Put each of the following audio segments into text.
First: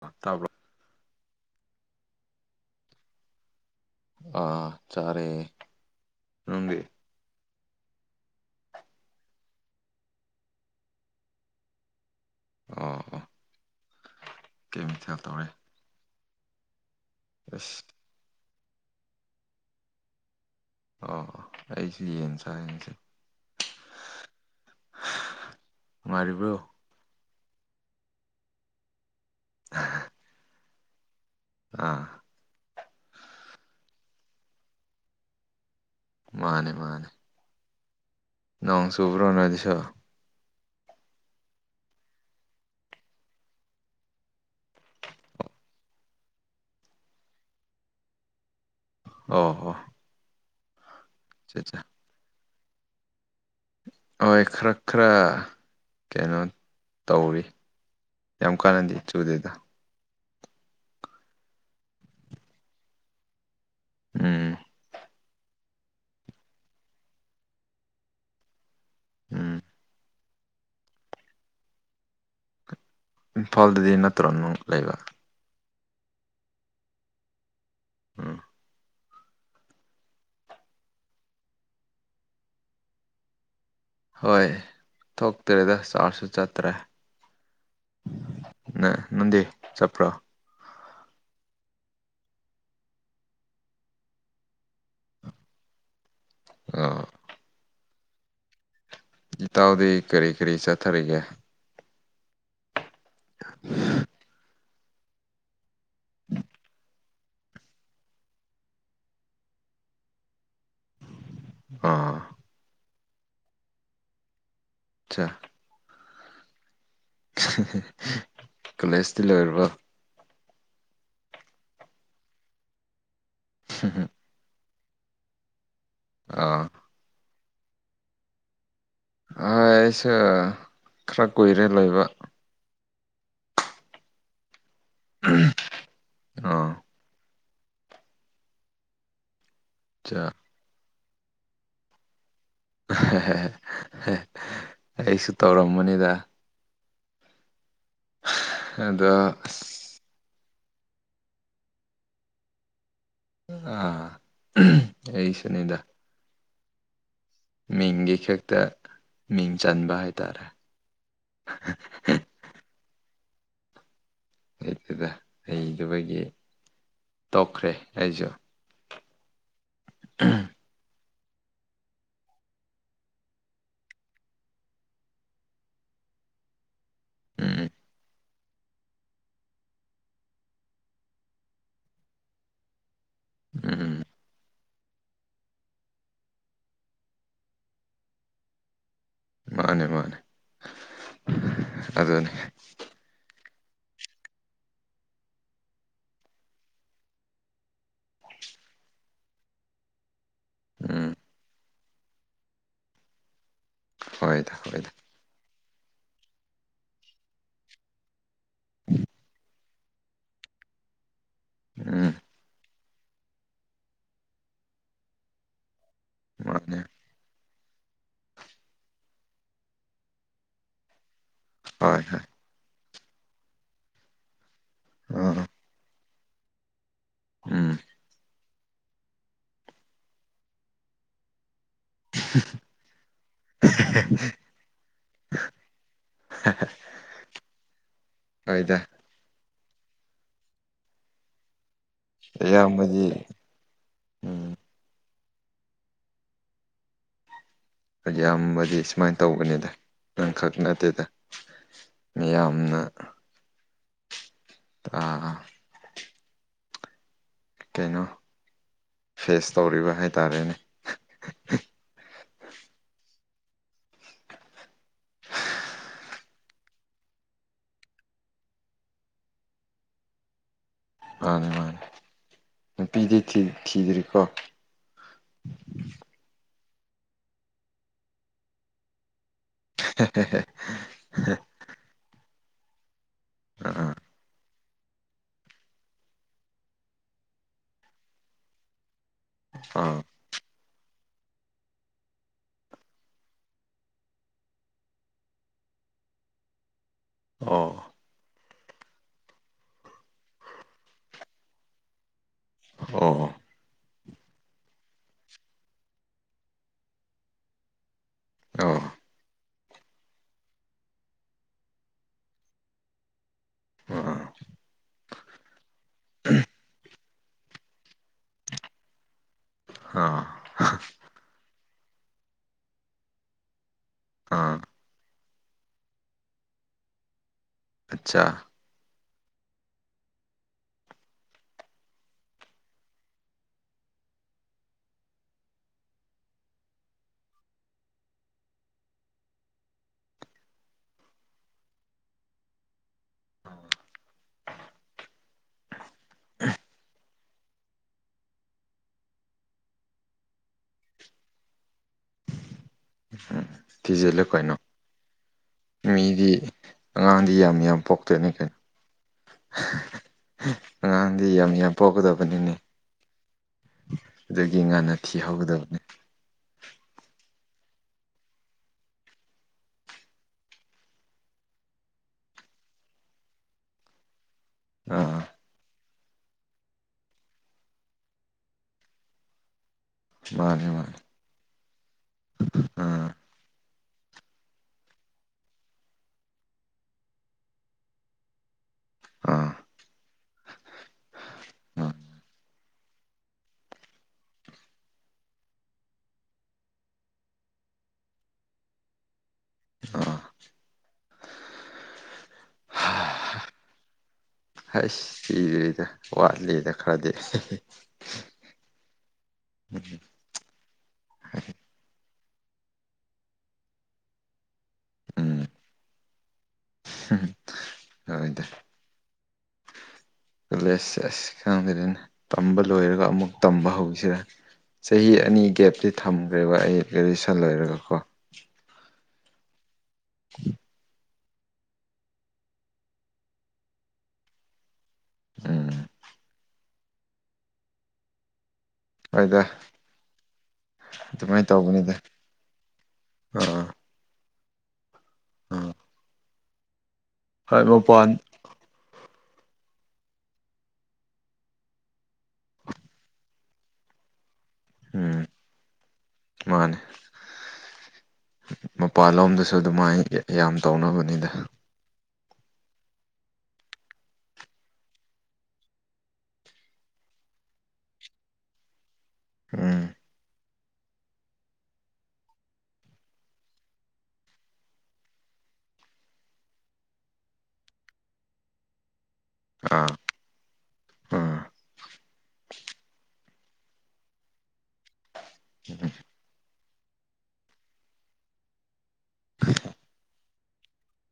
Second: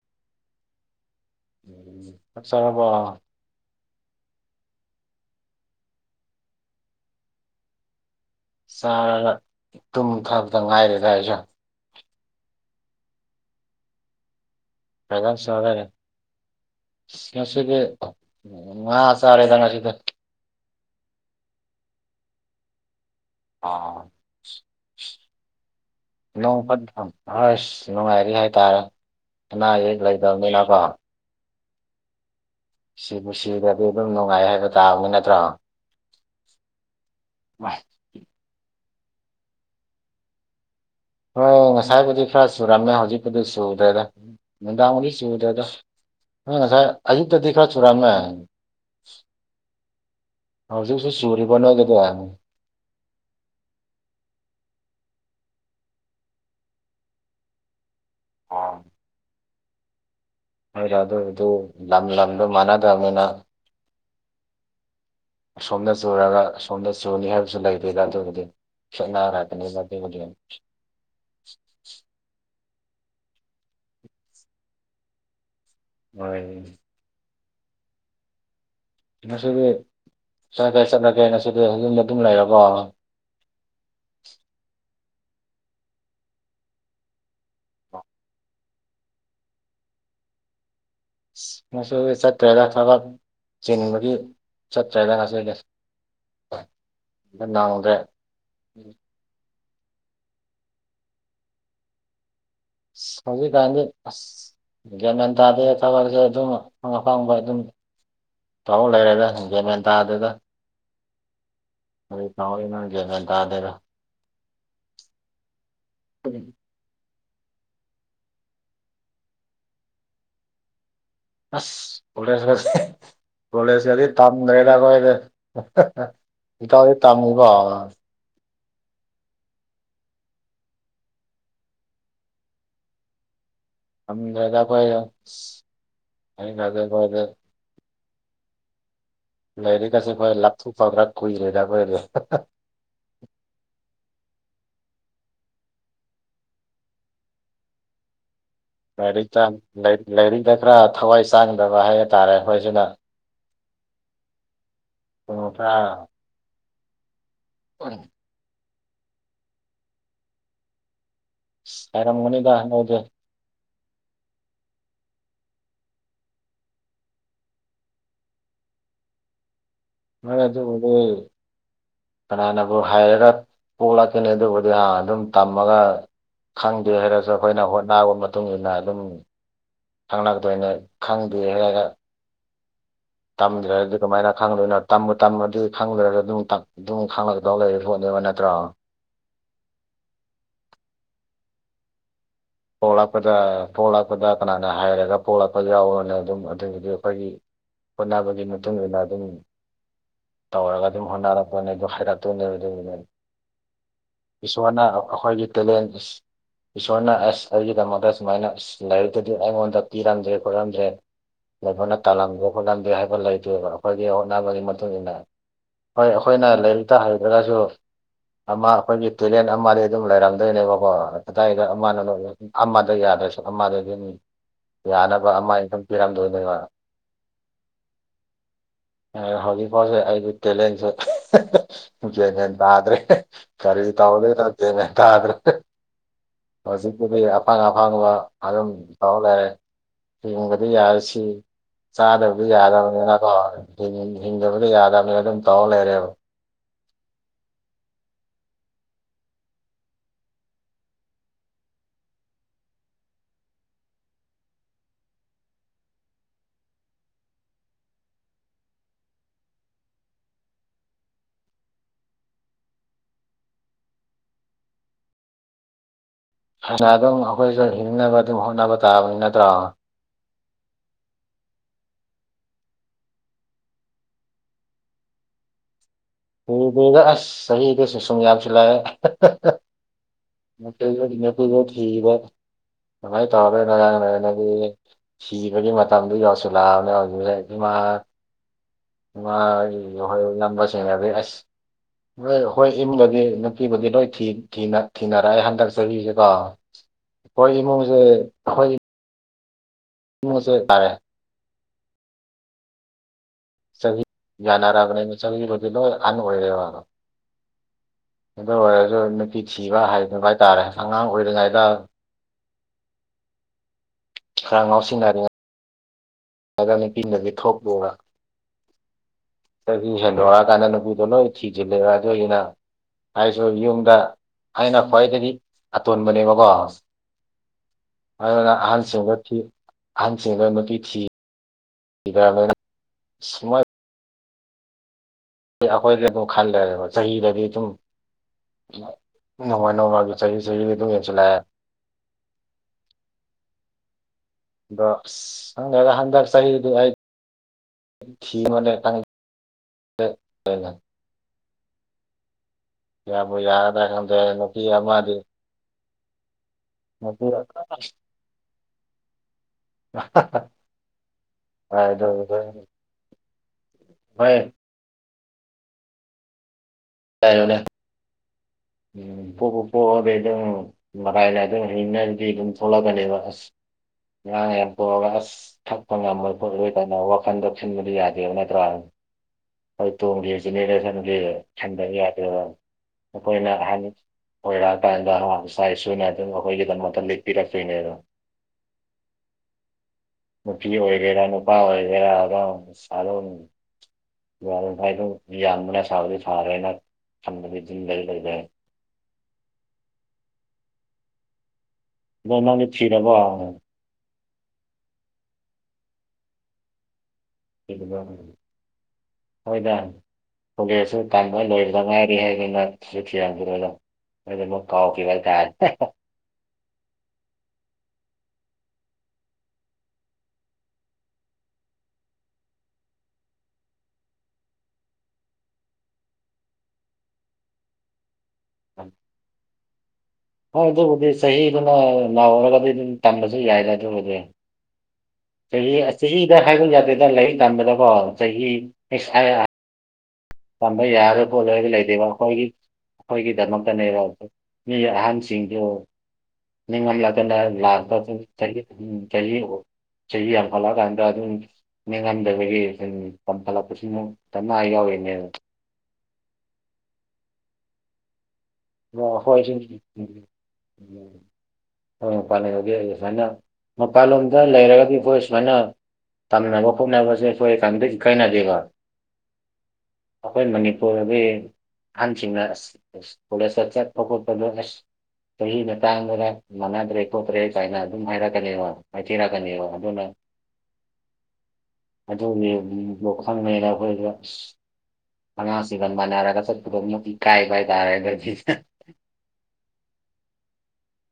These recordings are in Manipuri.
ꯑ ꯇꯥꯕ꯭ꯔꯣ ꯆꯥꯛ ꯆꯥꯔꯕꯣ ꯑꯥ ꯆꯥꯔꯦ ꯅꯪꯗꯤ ꯆꯥꯔꯒ ꯇꯨꯝꯊꯕꯗ ꯉꯥꯏꯔꯤꯗ ꯑꯩꯖꯨ ꯑꯣ ꯀꯩ ꯃꯊꯦꯜ ꯏꯟꯖꯥꯡ ꯇꯧꯔꯦ ꯆꯥꯅꯔꯦ ꯁꯤ ꯉꯁꯤꯗꯤ ꯑꯁ ꯉꯥ ꯆꯥꯔꯦꯗ ꯉꯁꯤꯗꯤ ꯑꯣ ꯑꯩꯖꯨ ꯌꯦꯟ ꯆꯥꯏ ꯉꯁꯤ ꯑꯥ ꯅꯨꯡꯉꯥꯏꯔꯤꯕ꯭ꯔꯣ ꯅꯣꯡ ꯐ ꯊꯝ ꯍꯁ ꯅꯨꯡꯉꯥꯏꯔꯤ ꯍꯥꯏꯇꯥꯔꯦ ꯑꯅꯥ ꯑꯌꯦꯛ ꯂꯩꯇꯕꯅꯤꯅꯀꯣ ꯑꯥ ꯁꯤꯕꯨ ꯁꯤꯗꯔꯗꯤ ꯑꯗꯨꯝ ꯅꯨꯡꯉꯥꯏ ꯍꯥꯏꯕ ꯇꯥꯕꯅꯤ ꯅꯠꯇ꯭ꯔꯣ ꯃꯥꯅꯦ ꯃꯥꯅꯦ ꯋꯥꯏ ꯅꯣꯡꯆꯨꯕ꯭ꯔꯣ ꯅꯣꯏꯗꯁꯨ ꯍꯣꯏ ꯉꯁꯥꯏꯕꯨꯗꯤ ꯈꯔ ꯆꯨꯔꯝꯃꯦ ꯍꯧꯖꯤꯛꯄꯨꯗꯤ ꯆꯨꯗꯦꯗ ꯅꯨꯡꯗꯥꯡꯕꯨꯗꯤ ꯆꯨꯗꯦꯗ ꯅꯣꯏ [unintelligible] ꯉꯁꯥꯏ ꯌꯨꯛꯇꯗꯤ ꯈꯔ ꯆꯨꯔꯝꯃꯦ ꯑꯣ ꯑꯣ ꯍꯧꯖꯤꯛꯁꯨ ꯆꯨꯔꯤꯕꯣ ꯆꯠꯆꯥ ꯅꯣꯏꯗꯗꯤ ꯍꯣꯏ ꯈꯔ ꯈꯔ ꯀꯩꯅꯣ ꯇꯧꯔꯤ ꯌꯥꯝ ꯀꯥꯟꯅꯗꯤ ꯆꯨꯗꯦꯗ ꯍꯣꯏꯗ ꯑꯗꯨꯕꯗꯨ ꯂꯝ ꯂꯝꯗꯣ ꯃꯥꯟꯅꯗꯕꯅ ꯎꯝ ꯑꯁꯣꯝꯗ ꯆꯨꯔꯒ ꯑꯁꯣꯝꯗ ꯆꯨꯅꯤ ꯍꯥꯏꯕꯁꯨ ꯂꯩꯇꯦꯗ ꯑꯗꯨꯕꯨꯗꯤ ꯎꯝ ꯈꯦꯠꯅꯔꯕꯅꯤꯗ ꯑꯗꯨꯕꯨꯗꯤ ꯏꯝꯐꯥꯜꯗꯗꯤ ꯅꯠꯇ꯭ꯔꯣ ꯅꯪ ꯂꯩꯕ ꯍꯣꯏ ꯎꯝ ꯉꯁꯤꯗꯤ ꯀꯥꯏ ꯀꯥꯏ ꯆꯠꯂꯒꯦ ꯉꯁꯤꯗꯤ ꯌꯨꯝꯗ ꯑꯗꯨꯝ ꯂꯩꯔꯕꯣ ꯍꯣꯏ ꯊꯣꯛꯇꯔꯦꯗ ꯆꯥꯔꯁꯨ ꯆꯠꯇ꯭ꯔꯦ ꯅ ꯅꯪꯗꯤ ꯆꯠꯄ꯭ꯔꯣ ꯉꯁꯤꯗꯤ ꯆꯠꯇ꯭ꯔꯦꯗ ꯊꯕꯛ ꯆꯤꯟꯕꯒꯤ ꯆꯠꯇ꯭ꯔꯦꯗ ꯉꯁꯤꯗꯤ ꯑꯣ ꯅꯡꯗ꯭ꯔꯦ ꯏꯇꯥꯎꯗꯤ ꯀꯔꯤ ꯀꯔꯤ ꯆꯠꯊꯔꯤꯒꯦ ꯍꯧꯖꯤꯛꯀꯥꯟꯗꯤ ꯑꯁ ꯒ꯭ꯌꯥꯟ ꯃꯦꯟ ꯇꯥꯗꯦꯗ ꯊꯕꯛꯁꯦ ꯑꯗꯨꯝ ꯑ ꯑꯐꯡꯕ ꯑꯗꯨꯝ ꯇꯧ ꯂꯩꯔꯦꯗ ꯒ꯭ꯌꯥꯟ ꯃꯦꯟ ꯇꯥꯗꯦꯗ ꯑꯣ ꯀꯔꯤ ꯇꯧꯔꯤꯅꯣ ꯒ꯭ꯌꯥꯟ ꯃꯦꯟ ꯇꯥꯗꯦꯗ ꯑꯆꯥ [unintelligible] ꯀꯣꯂꯦꯖꯇꯤ ꯂꯣꯏꯔꯕꯣ ꯑꯁ ꯀꯣꯂꯦꯁ ꯀꯗꯤ ꯀꯣꯂꯦꯁꯀꯗꯤ ꯇꯝꯗ꯭ꯔꯦꯗ ꯑꯈꯣꯏꯗꯤ ꯑꯥ ꯏꯇꯥꯎꯗꯤ ꯇꯝꯃꯤꯕꯣ ꯑ ꯑꯩꯁꯨ ꯈꯔ ꯀꯨꯏꯔꯦ ꯂꯩꯕ ꯇꯝꯗ꯭ꯔꯦꯗ ꯑꯩꯈꯣꯏꯗꯣ ꯑꯣ [unintelligible] ꯂꯥꯏꯔꯤꯛꯀꯁꯦ ꯆꯥ ꯑꯈꯣꯏ ꯂꯥꯞꯊꯨꯛꯐꯗ꯭ꯔꯥꯛ ꯀꯨꯏꯔꯦꯗ ꯑꯈꯣꯏꯗꯤ ꯑꯩꯁꯨ ꯇꯧꯔꯝꯕꯅꯤꯗ ꯑꯗꯣ ꯂꯥꯏꯔꯤꯛꯇ ꯑꯁ ꯂꯥꯏꯔꯤꯛ ꯂꯥꯏꯔꯤꯛꯗ ꯈꯔ ꯊꯋꯥꯏ ꯆꯡꯗꯕ ꯍꯥꯏꯕ ꯇꯥꯥꯔꯦ ꯑꯩꯈꯣꯏꯁꯤꯅ ꯑꯥ ꯀꯩꯅꯣ ꯑꯩꯁꯨꯅꯤꯗ ꯈꯔ ꯃꯤꯡꯒꯤ ꯈꯛꯇ ꯃꯤꯡ ꯆꯟꯕ ꯍꯥꯏꯇꯥꯔꯦ ꯌꯥꯔꯝꯒꯅꯤꯗ ꯅꯣꯏꯗꯤ ꯍꯩꯇꯦꯗ ꯍꯩꯗꯕꯒꯤ ꯇꯣꯛꯈ꯭ꯔꯦ ꯑꯩꯖꯨ ꯅꯣꯏ ꯑꯗꯨꯕꯨꯗꯤ ꯀꯅꯥꯅꯕꯨ ꯍꯩꯔꯒ ꯄꯣꯛꯂꯛꯀꯦꯅꯦ ꯑꯗꯨꯕꯨꯗꯤ ꯍꯥ ꯑꯗꯨꯝ ꯇꯝꯃꯒ ꯈꯪꯗꯦ ꯍꯥꯏꯔꯁꯨ ꯎꯝ ꯑꯈꯣꯏꯅ ꯍꯣꯠꯅꯕ ꯃꯇꯨꯡ ꯏꯟꯅ ꯑꯗꯨꯝ ꯈꯪꯂꯛꯇꯣꯏꯅꯦ ꯈꯪꯗꯦ ꯍꯥꯏꯔꯒ ꯎꯝ ꯇꯝꯗ꯭ꯔꯗꯤ ꯀꯃꯥꯏꯅ ꯈꯪꯗꯣꯏꯅꯣ ꯇꯝꯕꯨ ꯇꯝꯃꯗꯤ ꯈꯪꯗ꯭ꯔꯒ ꯑꯗꯨꯝ ꯇꯞ ꯑꯗꯨꯝ ꯈꯪꯂꯒꯗꯧ ꯂꯩꯔ ꯄꯣꯠꯅꯦꯕ ꯅꯠꯇ꯭ꯔꯣ ꯃꯥꯅꯦ ꯃꯥꯅꯦ ꯑꯗꯨꯅꯤ ꯄꯣꯛꯂꯛꯄꯗ ꯄꯣꯛꯂꯛꯄꯗ ꯀꯅꯥꯅ ꯍꯩꯔꯒ ꯄꯣꯛꯂꯛꯄ ꯌꯥꯎꯕ꯭ꯔꯅꯦ ꯑꯗꯨꯝ ꯑꯗꯨꯒꯤꯗꯤ ꯑꯩꯈꯣꯏꯒꯤ ꯍꯣꯠꯅꯕꯒꯤ ꯃꯇꯨꯡ ꯏꯟꯅ ꯑꯗꯨꯝ ꯇꯧꯔꯒ ꯑꯗꯨꯝ ꯎꯝ ꯍꯣꯠꯅꯔꯛꯄꯅꯦ ꯑꯗꯨ ꯍꯩꯔꯛꯇꯣꯏꯅꯦ ꯑꯗꯨꯕꯨꯗꯤ ꯍꯣꯏꯗ ꯏꯁꯣꯔꯅ ꯍꯣꯏꯗ ꯑꯈꯣꯏꯒꯤ ꯇꯦꯂꯦꯟꯁ ꯏꯁꯣꯔꯅ ꯑꯦꯁ ꯑꯩꯒꯤꯗꯃꯛꯇ ꯁꯨꯃꯥꯏꯅ ꯂꯥꯏꯔꯤꯛꯇꯗꯤ ꯑꯩꯉꯣꯟꯗ ꯇꯤꯔꯝꯗ꯭ꯔꯦ ꯈꯣꯠꯂꯝꯗ꯭ꯔꯦ ꯂꯥꯏꯕꯛꯅ ꯎꯝ ꯇꯜꯂꯝꯗ꯭ꯔꯦ ꯈꯣꯠꯂꯝꯗꯦ ꯍꯥꯏꯕ ꯂꯩꯇꯦꯕ ꯑꯩꯈꯣꯏꯒꯤ ꯍꯣꯠꯅꯕꯒꯤ ꯃꯇꯨꯡ ꯏꯟꯅ ꯍꯣꯏ ꯑꯩꯈꯣꯏꯅ ꯃꯥꯅꯦ ꯂꯥꯏꯔꯤꯛꯇ ꯍꯩꯇ꯭ꯔꯒꯁꯨ ꯑꯃ ꯑꯩꯈꯣꯏꯒꯤ ꯇꯦꯂꯦꯟ ꯑꯃꯗꯤ ꯑꯗꯨꯝ ꯂꯩꯔꯝꯗꯣꯏꯅꯦꯕꯀꯣ ꯀꯗꯥꯏꯗ ꯍꯣꯏ ꯑꯃꯅꯅꯣ ꯍꯣꯏ ꯑꯃꯗ ꯌꯥꯗ꯭ꯔꯁꯨ ꯑꯃꯗꯒꯤꯅꯤ ꯌꯥꯅꯕ ꯑꯥ ꯑꯃ ꯏꯟꯀꯝ ꯄꯤꯔꯝꯗꯣꯏꯅꯦꯕ ꯎꯝ ꯑ ꯍꯧꯖꯤꯛ ꯐꯥꯎꯁꯦ ꯑꯩꯒꯤ ꯇꯦꯂꯦꯟꯁꯦ ꯒ꯭ꯌꯥꯟꯅꯟ ꯇꯥꯗ꯭ꯔꯦ ꯀꯔꯤ ꯇꯧꯗꯣꯏꯅꯣ ꯒ꯭ꯌꯥꯟ ꯃꯦꯟ ꯇꯥꯗ꯭ꯔꯦ ꯍꯧꯖꯤꯛ ꯑꯗꯨꯒꯤ ꯑꯐꯡ ꯑꯐꯡꯕ ꯑꯗꯨꯝ ꯍꯣꯏꯗ ꯇꯧ ꯂꯩꯔꯦ ꯍꯤꯡꯕꯗꯤ ꯌꯥꯗ ꯁꯤ ꯆꯥꯗꯕꯗꯤ ꯏꯌꯥꯝꯕꯗꯤ ꯎꯝ ꯌꯥꯗꯕꯅꯤꯅꯀꯣ ꯍꯤꯡ ꯍꯤꯡꯗꯕꯗꯤ ꯌꯥꯗꯕꯅꯤꯅ ꯑꯗꯨꯝ ꯇꯧꯔ ꯂꯩꯔꯦꯕ ꯑꯌꯥꯝꯕꯗꯤ ꯁꯨꯃꯥꯏ ꯇꯧꯕꯅꯤꯗ ꯅꯪ ꯈꯛ ꯅꯠꯇꯦꯗ ꯃꯤꯌꯥꯝꯅ ꯇꯥ ꯀꯩꯅꯣ ꯐꯦꯁ ꯇꯧꯔꯤꯕ ꯍꯥꯏꯇꯥꯔꯦꯅꯦ ꯍꯅ ꯑꯗꯨꯝ ꯑꯩꯈꯣꯏꯁꯨ ꯍꯤꯡꯅꯕ ꯑꯗꯨꯝ ꯍꯣꯠꯅꯕ ꯇꯥꯕꯅꯤ ꯅꯠꯇ꯭ꯔꯣ ꯃꯥꯅꯦ ꯃꯥꯅꯦ ꯅꯨꯄꯤꯗꯤ ꯊꯤꯗ꯭ꯔꯤꯀꯣ ꯗ ꯑꯁ ꯆꯍꯤꯗꯁꯨꯦ ꯁꯨꯡ ꯌꯥꯝꯁꯨ ꯂꯥꯛꯑꯦ ꯃ ꯀ ꯃ ꯊꯤꯒꯤꯕ ꯁꯉꯥꯏ ꯇ ꯑꯥ ꯍꯔ ꯅꯪꯗꯤ ꯁꯤꯕꯒꯤ ꯃꯇꯝꯗꯨ ꯌꯧꯁꯤꯜꯂꯛꯑꯕꯅꯦ ꯍꯧꯖꯛ ꯏꯃꯥ ꯃꯥ ꯑꯥ ꯍꯣꯏ ꯌꯥꯝꯕꯁꯤꯡꯅꯗꯤ ꯑꯁ ꯅꯣꯏ ꯑꯩꯈꯣꯏ ꯌꯨꯝꯗꯗꯤ ꯅꯨꯄꯤꯕꯨꯗꯤ ꯂꯣꯏ ꯊꯤ ꯊꯤꯅ ꯊꯤꯅꯔꯛꯑꯦ ꯍꯟꯗꯛ ꯆꯍꯤꯁꯦꯀꯣ ꯀꯣꯏ ꯑꯣ ꯏꯃꯨꯡꯁꯦ ꯀꯣꯏ ꯃꯣꯁꯦ ꯇꯥꯔꯦ ꯑꯣ ꯌꯅꯔꯕꯅꯦꯅ ꯆꯪꯒꯤꯕꯁꯦ ꯂꯣꯏ ꯑꯍꯟ ꯑꯣꯏꯔꯦꯕ ꯑꯗꯨ ꯑꯣ ꯑꯣꯏꯔꯁꯨ ꯅꯨꯄꯤ ꯁꯤꯕ ꯍꯥꯏꯗꯕ ꯍꯥꯏꯇꯥꯔꯦ ꯑꯉꯥꯡ ꯑꯣꯏꯔꯤꯉꯩꯗ ꯑꯥ ꯈꯔꯉꯥꯎꯁꯤꯟꯅꯔꯦ ꯎꯝ [unintelligible] ꯑꯗꯨ ꯑꯥ ꯂꯣꯏ ꯊꯤꯖꯤꯜꯂꯦꯕ ꯑꯗꯨ ꯅꯩ ꯑꯩꯁꯨ ꯌꯨꯝꯗ ꯑꯥ ꯑꯩꯅ ꯈ꯭ꯋꯥꯏꯗꯒꯤ ꯑꯇꯣꯟꯕꯅꯦꯕꯀꯣ ꯑꯠꯆꯥ ꯑꯗꯨꯅ ꯑꯍꯟꯁꯤꯡꯗ ꯊꯤ ꯑꯍꯟꯁꯤꯡꯗ ꯅꯨꯄꯤ ꯊꯤ ꯏꯗꯥꯅꯕꯅꯦ ꯊꯤ ꯃꯣꯏ ꯑꯩꯈꯣꯏꯒꯤ ꯑꯗꯨꯝ ꯈꯜꯂꯔꯦꯕ ꯆꯍꯤꯗꯗꯤ ꯑꯗꯨꯝ ꯅꯣꯡꯃꯥ ꯅꯣꯡꯃꯥꯒꯤ ꯆꯍꯤ ꯆꯍꯤꯗꯤ ꯑꯗꯨꯝ ꯌꯦꯡꯁꯤꯜꯂꯛꯑꯦ ꯎꯝ ꯑ ꯑꯁ ꯈꯪꯗꯦꯗ ꯍꯟꯗꯛ ꯆꯍꯤꯗꯨ ꯑꯩ ꯊꯤ ꯌꯣꯅꯦ ꯅꯪ ꯃ ꯌꯥꯕꯨ ꯎꯝ ꯌꯥꯔꯗ ꯈꯪꯗꯦ ꯊꯤꯖꯤꯜꯂꯨ ꯀꯩꯅꯣ ꯅꯨꯄꯤ ꯑꯃꯗꯤ ꯃꯤꯗꯤ ꯅꯨꯄꯤ ꯑꯉꯥꯡꯗꯤ ꯌꯥꯝ ꯌꯥꯝ ꯄꯣꯛꯇꯅꯤ ꯀꯩꯅꯣ ꯑꯉꯥꯡꯗꯤ ꯌꯥꯝ ꯌꯥꯝ ꯄꯣꯛꯀꯗꯕꯅꯤꯅꯦ ꯍꯣꯏ ꯑꯗꯨꯗꯒꯤ ꯉꯟꯅ ꯊꯤꯍꯧꯒꯗꯕꯅꯤ ꯌꯣꯅꯦ ꯎꯝ ꯄꯣꯛꯄ ꯄꯣꯛꯑꯗꯤ ꯑꯗꯨꯝ ꯃꯔꯥꯏꯅ ꯑꯗꯨꯝ ꯍꯤꯡꯅꯗꯤ ꯑꯗꯨꯝ ꯊꯣꯛꯂꯛꯀꯅꯦꯕ ꯑꯁ ꯉꯥꯡ ꯌꯥꯝ ꯄꯣꯛꯑꯒ ꯑꯥ ꯑꯁ ꯊꯥꯛꯄ ꯉꯝꯃꯣꯏ ꯄꯣꯠ ꯂꯣꯏ ꯀꯅ ꯋꯥꯈꯟꯗꯣꯛꯁꯤꯟꯕꯗꯤ ꯌꯥꯗꯦꯕ ꯅꯠꯇ꯭ꯔꯣ ꯍꯣꯏ ꯇꯣꯛꯒꯦꯁꯨ ꯃꯥꯅꯤ ꯃꯥꯅꯤ ꯖꯦꯅꯦꯔꯦꯁꯟꯒꯤ ꯈꯟꯗꯕ ꯌꯥꯗꯦꯕ ꯑꯥ ꯑꯩꯈꯣꯏꯁꯨ ꯑꯍꯜꯅꯤ ꯑꯣꯏꯔꯛꯑ ꯀꯥꯟꯗ ꯏꯆꯥ ꯏꯁꯨꯨꯅ ꯑꯗꯨꯝ ꯑꯩꯈꯣꯏꯒꯤꯗ ꯃꯛꯇ ꯂꯦꯞꯄꯤꯔꯛꯇꯣꯏꯅꯦꯕ ꯑꯥ ꯅꯨꯄꯤ ꯑꯣꯏꯒꯦꯔ ꯅꯨꯄꯥ ꯑꯥ ꯑꯣꯏꯒꯦꯔ ꯑꯃ ꯍꯜꯂꯣ ꯌꯥꯔꯤ ꯃꯈ ꯃꯈꯥꯏꯗꯝ ꯌꯥꯝꯟꯕꯅ ꯁꯥꯕꯗꯤ ꯁꯥꯔꯦꯅ ꯈꯟꯕꯗꯤ ꯑꯗꯨꯟ ꯂꯩ ꯂꯩꯗ ꯑꯥ ꯋꯥ ꯉ ꯥꯡꯕ ꯊꯤꯔꯕꯣ ꯍꯁ ꯊꯤꯗ꯭ꯔꯤꯗ ꯋꯥꯠꯂꯤꯗ ꯈꯔꯗꯤ ꯊꯤꯒꯤꯅꯨ ꯍꯣꯏꯗ ꯀꯣꯂꯦꯁꯨ ꯇꯝꯕ ꯂꯣꯏꯕꯗ ꯉꯥꯏꯔꯤ ꯍꯥꯏꯗꯅ ꯅꯨꯄꯤ ꯊꯤꯔꯝꯒꯤꯔꯣꯏꯗ ꯑꯩꯈꯣꯏꯗꯤ ꯑꯃꯨꯛ ꯀꯥꯎꯈꯤꯕ ꯎꯝ ꯍꯥꯏꯇꯔꯦ ꯍꯣꯏꯗ ꯀꯣꯂꯦꯖꯦꯁ ꯈꯗꯅ ꯇꯝꯕ ꯂꯣꯏꯔꯒ ꯑꯃꯨꯛ ꯇꯝꯕ ꯍꯧꯁꯤꯔꯦ ꯆꯍꯤ ꯑꯅꯤ ꯒꯦꯞꯇꯤ ꯊꯝꯈ꯭ꯔꯦꯕ ꯑꯩ ꯒ꯭ꯔꯦꯖꯨꯌꯦꯁꯟ ꯂꯣꯏꯔꯒ ꯀꯣ ꯎꯝ ꯍꯣꯏ ꯑꯗꯨꯕꯨꯗꯤ ꯆꯍꯤꯗꯨꯅ ꯅꯧꯔꯒꯗꯤ ꯑꯗꯨꯝ ꯇꯝꯕꯁꯨ ꯌꯥꯏꯗ ꯑꯗꯨꯕꯨꯗꯤ ꯆꯍꯤ ꯎꯝ ꯆꯍꯤꯗ ꯍꯥꯏꯕ ꯌꯥꯗꯦꯗ ꯂꯥꯏꯔꯤꯛ ꯇꯝꯕꯗꯀꯣ ꯆꯍꯤ ꯍꯣꯏꯗ [unintelligible] ꯇꯝꯕ ꯌꯥꯔꯗ ꯑꯗꯨꯃꯥꯏꯅ ꯄꯣꯠꯂꯔꯒ ꯇꯧꯕꯅꯤꯗ ꯂꯩꯔꯤꯕ ꯑꯩꯈꯣꯏꯒꯤ ꯑꯥ ꯑꯩꯈꯣꯏꯒꯤꯗꯃꯛꯇꯅꯦꯕ ꯃꯤ ꯑꯍꯟ ꯑꯥ [unintelligible] ꯅꯤꯡꯉꯝꯂꯗꯅ ꯍꯣꯏ ꯃꯄꯥꯟ ꯂꯥꯛꯄꯒꯤ ꯆꯍꯤ ꯆꯍꯤ ꯍꯨꯝ ꯆꯍꯤ ꯌꯥꯝꯈꯠꯂꯛꯑꯀꯥꯟꯗ ꯑꯗꯨꯝ ꯂꯦꯡꯍꯟꯗꯕꯤꯒꯤ ꯑꯗꯨꯝ ꯄꯥꯟꯈꯠꯂꯛꯄꯁꯤ ꯃꯨꯛ ꯗꯃꯥ ꯎꯝ ꯌꯥꯎꯔꯤꯅꯦꯕ ꯃꯥꯅꯦ ꯑꯗꯣ ꯃꯄꯥꯟꯂꯣꯝꯗꯁꯨ ꯑꯩꯈꯣꯏꯁꯨ ꯑꯗꯨꯃꯥꯏꯅ ꯌꯥꯝ ꯎꯝ ꯇꯧꯅꯕꯅꯤꯗ ꯍꯣꯏ ꯃꯄꯥꯟ ꯂꯩꯒ ꯁꯨꯃꯥꯏꯅ ꯃꯄꯥꯟꯂꯣꯝꯗ ꯂꯩꯔꯒꯗꯤ ꯑꯩꯈꯣꯏ ꯁꯨꯃꯥꯏꯅ ꯇꯝꯅꯕ ꯈꯣꯠꯅꯕꯁꯦ ꯑꯩꯈꯣꯏ ꯀꯩꯝꯇ ꯏꯀꯥꯏꯅꯗꯦꯕ ꯎꯝ ꯑꯩꯈꯣꯏ ꯃꯅꯤꯄꯨꯔꯒꯤ ꯑꯍꯟꯁꯤꯡꯅ ꯐꯂ ꯁꯁ ꯀ ꯆꯍꯤ ꯃꯇ ꯇꯥꯡꯗꯨꯅ ꯃꯥꯟꯅꯗ꯭ꯔꯦ ꯈꯣꯠꯇ꯭ꯔꯦ ꯀꯥꯏꯅ ꯑꯗꯨꯝ ꯍꯥꯏꯔꯛꯀꯅꯦꯕ ꯃꯥꯏꯊꯤꯔꯛꯀꯅꯤꯕ ꯑꯥ ꯑꯗꯨꯅ ꯑꯥ ꯑꯗꯨꯅꯦ ꯂꯣꯛꯈꯪꯅꯦꯅ ꯑꯩꯈꯣꯏꯗ ꯍꯪ ꯁꯤꯒꯟꯅꯔ ꯀꯁ ꯇ ꯀꯥꯏ ꯀꯥꯏ ꯇꯥꯔꯦꯒꯔꯗꯤ ꯎ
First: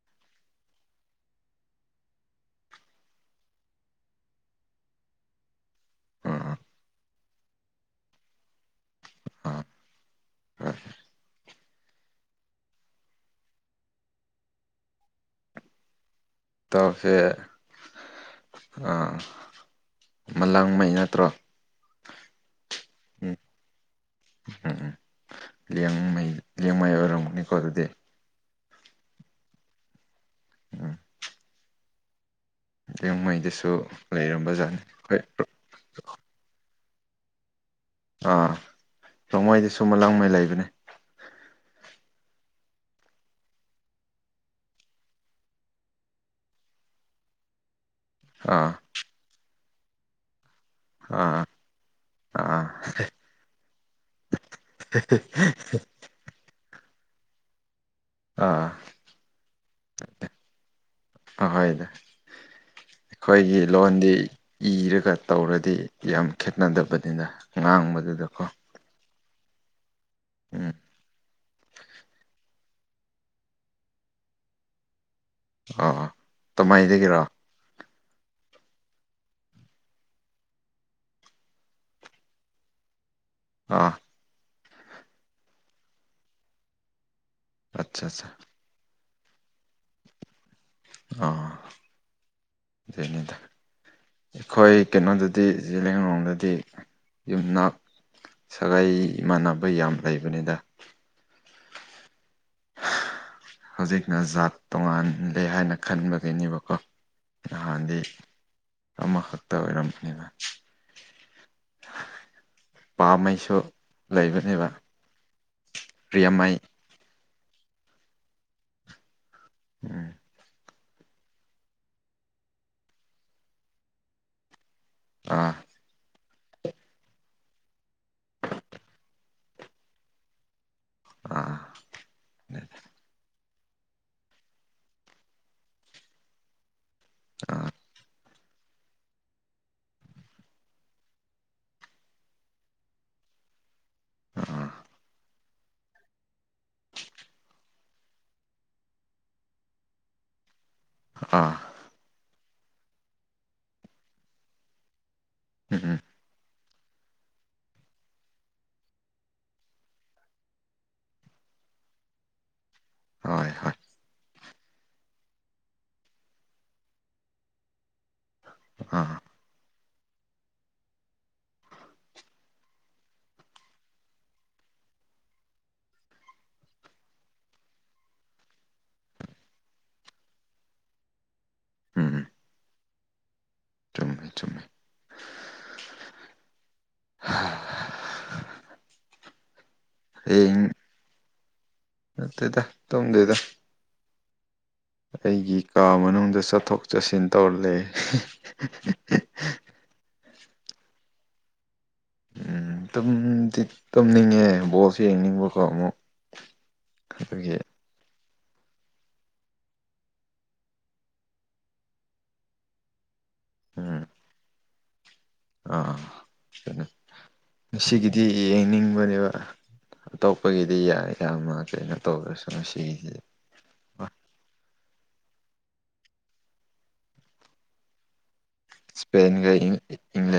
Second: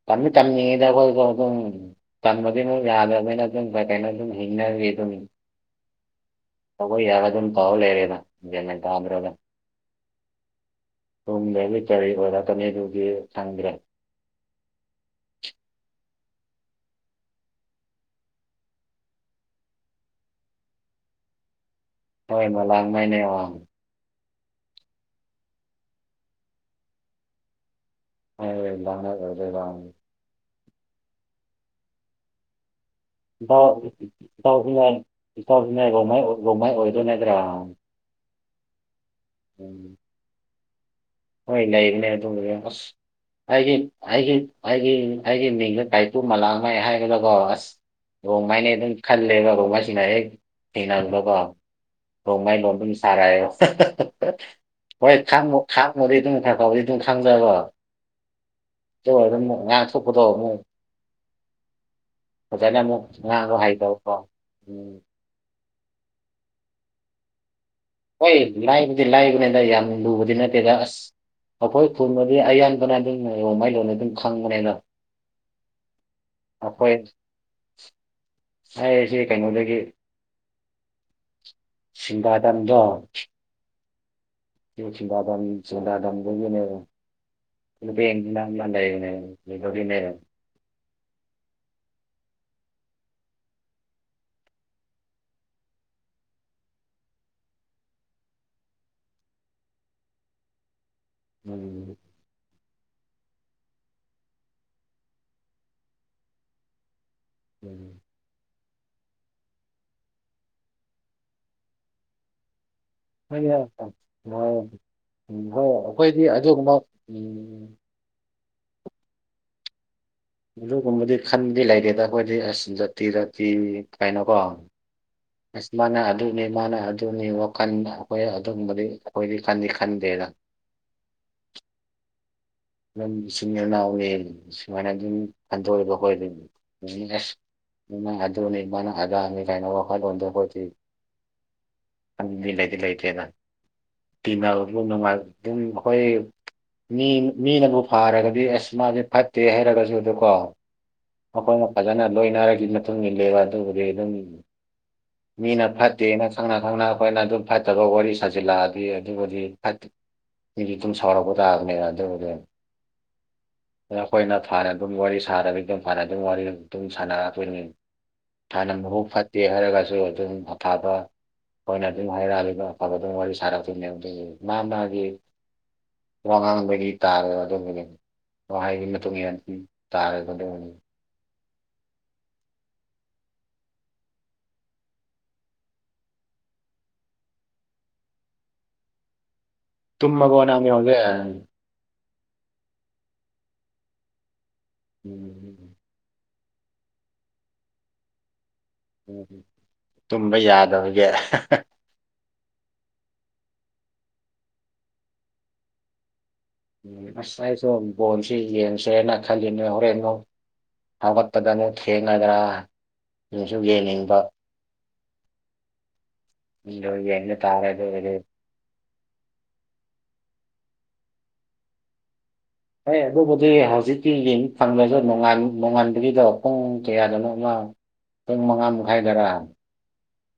ꯇꯝꯗꯤ ꯇꯝꯅꯤꯡꯉꯤꯗ ꯑꯩꯈꯣꯏꯁꯨ ꯑꯗꯨꯝ ꯇꯟꯕꯗꯤ ꯑꯃꯨꯛ ꯌꯥꯗ꯭ꯔꯕꯅꯤꯅ ꯑꯗꯨꯝ ꯀꯩ ꯀꯩꯅꯣ ꯑꯗꯨꯝ ꯍꯤꯡꯅꯔꯤ ꯑꯗꯨꯝ ꯑꯥ ꯇꯧꯕ ꯌꯥꯕ ꯑꯗꯨꯝ ꯇꯧꯕ ꯂꯩꯔꯦꯗ ꯒꯌꯥꯟ ꯃꯦꯟ ꯇꯥꯗꯔꯕꯅꯦ ꯑꯥ ꯍꯣꯏ [unintelligible] ꯀꯔꯤ ꯑꯣꯏꯔꯛꯀꯅꯤꯗꯨꯗꯤ ꯈꯪꯗ꯭ꯔꯦ ꯇꯧꯁꯦ ꯑ ꯃꯂꯥꯡꯉꯩ ꯅꯠꯇ꯭ꯔꯣ ꯍꯣꯏ ꯏꯃ ꯂꯥꯡ ꯃꯅꯦ ꯎꯝ ꯎꯝ ꯎꯝ ꯂꯤꯌꯥꯡꯃꯩ ꯂꯤꯌꯥꯡꯉꯩ ꯑꯣꯏꯔꯝꯃꯅꯤꯀꯣ ꯑꯗꯨꯗꯤ ꯑꯗꯥꯅꯦ ꯑꯣꯏꯗ ꯎꯝ ꯂꯤꯌꯥꯡꯃꯩꯗꯁꯨ ꯂꯩꯔꯝꯕꯖꯥꯠꯅꯤ ꯍꯣꯏ ꯔꯣꯡꯃꯩ ꯑꯣꯏꯗꯨꯨ ꯅꯇ꯭ꯔ ꯑꯥ ꯅꯣꯡꯃꯩꯗꯤ ꯁꯨꯝꯃ ꯂꯥꯡꯃꯩ ꯂꯩꯕꯅꯦ ꯍꯣꯏ ꯂꯩꯕꯅꯦ ꯑꯗꯨ ꯑꯁ ꯑꯩꯒꯤ ꯑꯩꯒꯤ ꯑꯩꯒꯤ ꯑꯩꯒꯤ ꯃꯤꯡꯗ ꯇꯥꯏꯄꯨ ꯃꯂꯥꯡꯉꯥꯏ ꯍꯥꯏꯒꯀꯣ ꯑꯁ ꯔꯣꯡꯃꯥꯏꯅ ꯑꯥ ꯑꯗꯨꯝ ꯈꯜꯂꯦꯕ ꯔꯣꯡꯃꯥꯏꯁꯤꯡꯅ ꯍꯦꯛ ꯊꯦꯡꯅꯕꯀꯣ ꯑꯥ [unintelligible] ꯑꯥ ꯃꯣꯔꯦꯗ ꯉꯁꯥꯏ ꯐꯥꯎꯕꯗꯤ ꯑꯗꯨꯝ [unintelligible] ꯑꯥ ꯑꯗꯨ ꯑꯣꯏꯔꯒꯅ ꯑꯃꯨꯛ ꯉꯥꯡꯊꯣꯛꯄꯗꯣ ꯑꯃꯨꯛ ꯑꯍꯣꯏꯗ ꯐꯖꯅ ꯑꯃꯨꯛ ꯉꯥꯡꯕ ꯑꯩꯈꯣꯏꯒꯤ ꯂꯣꯟꯗꯤ ꯍꯩꯇꯕꯀꯣ ꯎꯝ ꯏꯔꯒ ꯇꯧꯔꯗꯤ ꯌꯥꯝ ꯈꯦꯠꯅꯗꯕꯅꯤꯅ ꯉꯥꯡꯕꯗ ꯇꯞ ꯍꯣꯏ ꯂꯥꯏꯕꯨꯗꯤ ꯂꯥꯏꯕꯅꯤꯗ ꯌꯥꯝꯅ ꯂꯨꯕꯗꯤ ꯅꯠꯇꯦꯗ ꯎꯝ ꯑꯁ ꯑꯩꯈꯣꯏ ꯈꯨꯨꯟꯗꯗꯤ ꯑꯌꯥꯝ ꯑꯣ ꯃꯥꯏ ꯂꯣꯅ ꯑꯗꯨꯝ ꯈꯪꯕꯅ ꯑꯥꯥ ꯑ ꯇꯃꯩꯗꯒꯤꯔꯣ [unintelligible] ꯑꯩ ꯑꯁꯤ ꯀꯩꯅꯣꯗꯒꯤ ꯁꯤꯡꯒꯥꯗꯝꯗꯣ ꯑꯥ ꯌꯨꯝ ꯁꯤꯡꯒꯥꯗꯥꯝ ꯁꯤꯡꯒꯗꯥꯝꯗꯒꯤꯅꯦꯕ ꯑꯠꯆꯥ ꯑꯠꯆꯥ ꯕꯦꯡ [unintelligible] ꯎꯅꯦꯔ ꯑꯥ ꯖꯦꯅꯤꯗ ꯑꯩꯈꯣꯏ ꯀꯩꯅꯣꯗꯗꯤ ꯖꯤꯂꯤꯌꯥꯡꯔꯣꯡꯗꯗꯤ ꯌꯨꯝꯅꯥꯛ ꯁꯒꯥꯏ ꯏꯃꯥꯟꯅꯕ ꯌꯥꯝ ꯂꯩꯕꯅꯤꯗ ꯎꯝ [unintelligible] ꯍꯧꯖꯤꯛꯅ ꯖꯥꯠ ꯇꯣꯉꯜꯂꯦ ꯍꯥꯏꯅ ꯈꯟꯕꯒꯤꯅꯦꯕꯀꯣ ꯎꯝ ꯅꯍꯥꯟꯗꯤ ꯑꯃꯈꯛꯇ ꯑꯣꯏꯔꯝꯕꯅꯤꯅ ꯍꯣꯏ ꯌꯥꯏ ꯍꯣꯏ ꯎꯝ ꯍꯣꯏ ꯑꯩꯈꯣꯏꯗꯤ ꯄ꯭ꯔꯤꯌꯥꯃꯩ ꯑꯗꯨꯒꯨꯝꯕ ꯎꯝ ꯎꯝ ꯑꯗꯨꯒꯨꯝꯕꯗꯤ ꯈꯟꯕꯗꯤ ꯂꯩꯇꯦꯗ ꯑꯩꯈꯣꯏꯗꯤ ꯑꯁ ꯖꯇꯤ ꯖꯇꯤ ꯀꯥꯏꯅꯀꯣ꯫ ꯑꯥ꯫ ꯃꯥꯅ ꯑꯗꯨꯅꯤ ꯃꯥꯅ ꯑꯗꯨꯅꯤ ꯋꯥꯈꯟ ꯑꯩꯈꯣꯏ ꯑꯗꯨꯒꯨꯝꯕꯗꯤ ꯑꯩꯈꯣꯏꯗꯤ ꯈꯟꯗꯤ ꯈꯟꯗꯦꯗ꯫ ꯑ ꯑꯗꯨꯝ ꯏꯆꯤꯟ ꯏꯅꯥꯎꯅꯤ ꯁꯨꯃꯥꯏꯅ ꯑꯗꯨꯝ ꯈꯟꯗꯣꯛꯑꯦꯕ ꯑꯩꯈꯣꯏꯗꯤ꯫ ꯑꯥ [unintelligible] ꯅꯪꯅ ꯑꯗꯨꯅꯦ ꯃꯥꯅ ꯑꯗꯥꯅꯤꯒꯥꯅ ꯋꯥꯈꯜꯂꯣꯟꯗꯣ ꯑꯈꯣꯏꯗꯤ ꯑꯗꯨꯗꯤ ꯂꯩꯗꯤ ꯂꯩꯇꯦꯗ꯫ ꯑꯥ ꯇꯤꯟꯅꯕꯕꯨ ꯅꯨꯡꯉꯥꯏ ꯑꯗꯨꯝ ꯑꯩꯈꯣꯏ ꯃꯤ ꯃꯤꯅꯕꯨ ꯐꯥꯔꯒꯗꯤ ꯑꯁ ꯃꯥꯖꯦ ꯐꯠꯇꯦ ꯍꯥꯏꯔꯒꯖꯨ ꯑꯗꯨꯀꯣ ꯑꯥ ꯑꯈꯣꯏꯅ ꯐꯖꯅ ꯂꯣꯏꯅꯔꯒꯤ ꯃꯇꯨꯡ ꯏꯜꯂꯦꯕ ꯑꯗꯨꯕꯨꯗꯤ ꯑꯗꯨꯝ ꯃꯤꯅ ꯎꯝ ꯎꯝ ꯐꯠꯇꯦꯅ ꯈꯪꯅ ꯅꯪꯅ ꯑꯩꯈꯣꯏꯅ ꯑꯗꯨꯝ ꯐꯠꯇꯕ ꯋꯥꯔꯤ ꯁꯥꯖꯤꯜꯂꯛꯑꯗꯤ ꯑꯗꯨꯕꯨꯗꯤ ꯐꯠ ꯃꯤꯗꯤ ꯑꯗꯨꯝ ꯁꯥꯎꯔꯛꯄ ꯇꯥꯕꯅꯦꯅ ꯑꯗꯨꯕꯨꯗꯤ ꯑꯗꯣ ꯍꯣꯏ ꯍꯣꯏ ꯑꯩꯈꯣꯏꯅ ꯐꯥꯟꯅ ꯑꯗꯨꯝ ꯋꯥꯔꯤ ꯁꯥꯥꯗꯕꯤꯗ ꯐꯅ ꯑꯗꯨꯝ ꯋꯥꯔꯤ ꯑꯗꯨꯝ ꯁꯥꯟꯅꯔꯛꯇꯣꯏꯅꯤ ꯍꯥꯟꯅ ꯃꯕꯨꯛ ꯑꯥ ꯐꯠ ꯇꯦ ꯍꯥꯏꯔꯒꯁꯨ ꯑꯗꯨꯝ ꯑꯐꯥꯕ꯫ ꯑꯩꯈꯣꯏꯅ ꯑꯗꯨꯝ ꯍꯥꯏꯔꯛꯑꯒ ꯑꯐꯕꯗꯨꯝ ꯋꯥꯔꯤ ꯁꯥꯔꯛꯇꯣꯏꯅꯦ ꯑꯗꯨꯒꯤ ꯃꯥ ꯃꯥꯒꯤ ꯋꯥꯉꯥꯡꯕꯒꯤ꯫ ꯇꯥꯔꯦ ꯑꯗꯨꯒꯤꯅꯤ ꯋꯥꯍꯩꯒꯤ ꯃꯇꯨꯡ ꯏꯟꯅ ꯇꯥꯔꯦ ꯑꯗꯨꯒꯤꯅꯤ꯫ ꯎꯝ꯫ ꯆꯨꯝꯃꯦ ꯆꯨꯝꯃꯦ꯫ ꯇꯨꯨꯝꯃꯕꯣ ꯍꯌꯦꯡ ꯅꯪꯗꯤ ꯍꯧꯖꯤꯛ꯫ ꯅꯠꯇꯦꯗ ꯇꯨꯝꯗꯦꯗ꯫ ꯑꯩꯒꯤ ꯀꯥ ꯃꯅꯨꯡꯗ ꯆꯠꯊꯣꯛ ꯆꯠꯁꯤꯟ ꯇꯧꯔ ꯂꯩ꯫ [unintelligible] ꯇꯨꯝꯕ ꯌꯥꯗꯕꯒꯤ꯫ ꯎꯝ ꯇꯨꯝꯗꯤ ꯇꯨꯝꯅꯤꯡꯉꯦ ꯕꯣꯜꯁꯤ ꯌꯦꯡꯅꯤꯡꯕꯀꯣ ꯑꯃꯨꯛ꯫ ꯎꯝ ꯑꯁ ꯑꯗꯨꯒꯤ ꯑꯩꯁꯨ꯫ ꯕꯣꯟꯁꯦ ꯌꯦꯡꯁꯦꯅ ꯈꯜꯂꯤꯅꯦ ꯍꯣꯔꯦꯟ ꯃꯨꯛ ꯍꯧꯒꯠꯄꯗ ꯑꯃꯨꯛ ꯊꯦꯡꯒꯗ꯭ꯔꯥ ꯌꯦꯡꯖꯨ ꯎꯝ ꯌꯦꯡꯅꯤꯡꯕ꯫ ꯑꯥ ꯑꯗꯨꯅꯦ ꯑꯗꯣ ꯌꯦꯡꯕ ꯇꯥꯔꯦ ꯑꯗꯨꯒꯤꯗꯤ ꯉꯁꯤꯒꯤꯗꯤ ꯌꯦꯡꯅꯤꯡꯕꯅꯦꯕ ꯑꯇꯣꯞꯄꯒꯤꯗꯤ ꯌꯥꯏ ꯌꯥꯝꯃ ꯀꯩꯅꯣ ꯇꯧꯗꯔꯁꯨ ꯉꯁꯤꯒꯤꯗꯤ ꯑꯗꯨꯏ ꯍꯧꯖꯤꯛꯇꯀꯤ ꯌꯦꯡ ꯐꯪꯗꯔꯖꯨ ꯅꯣꯡꯉꯥꯟ ꯅꯣꯡꯉꯥꯟꯕꯒꯤꯗꯣ ꯄꯨꯡ ꯀꯌꯥꯗꯅꯣ ꯑꯃ ꯄꯨꯡ ꯃꯉꯥ ꯃꯈꯥꯏꯗꯔꯥ ꯏꯁꯄꯦꯟꯒ ꯏꯪ ꯏꯪꯂꯟ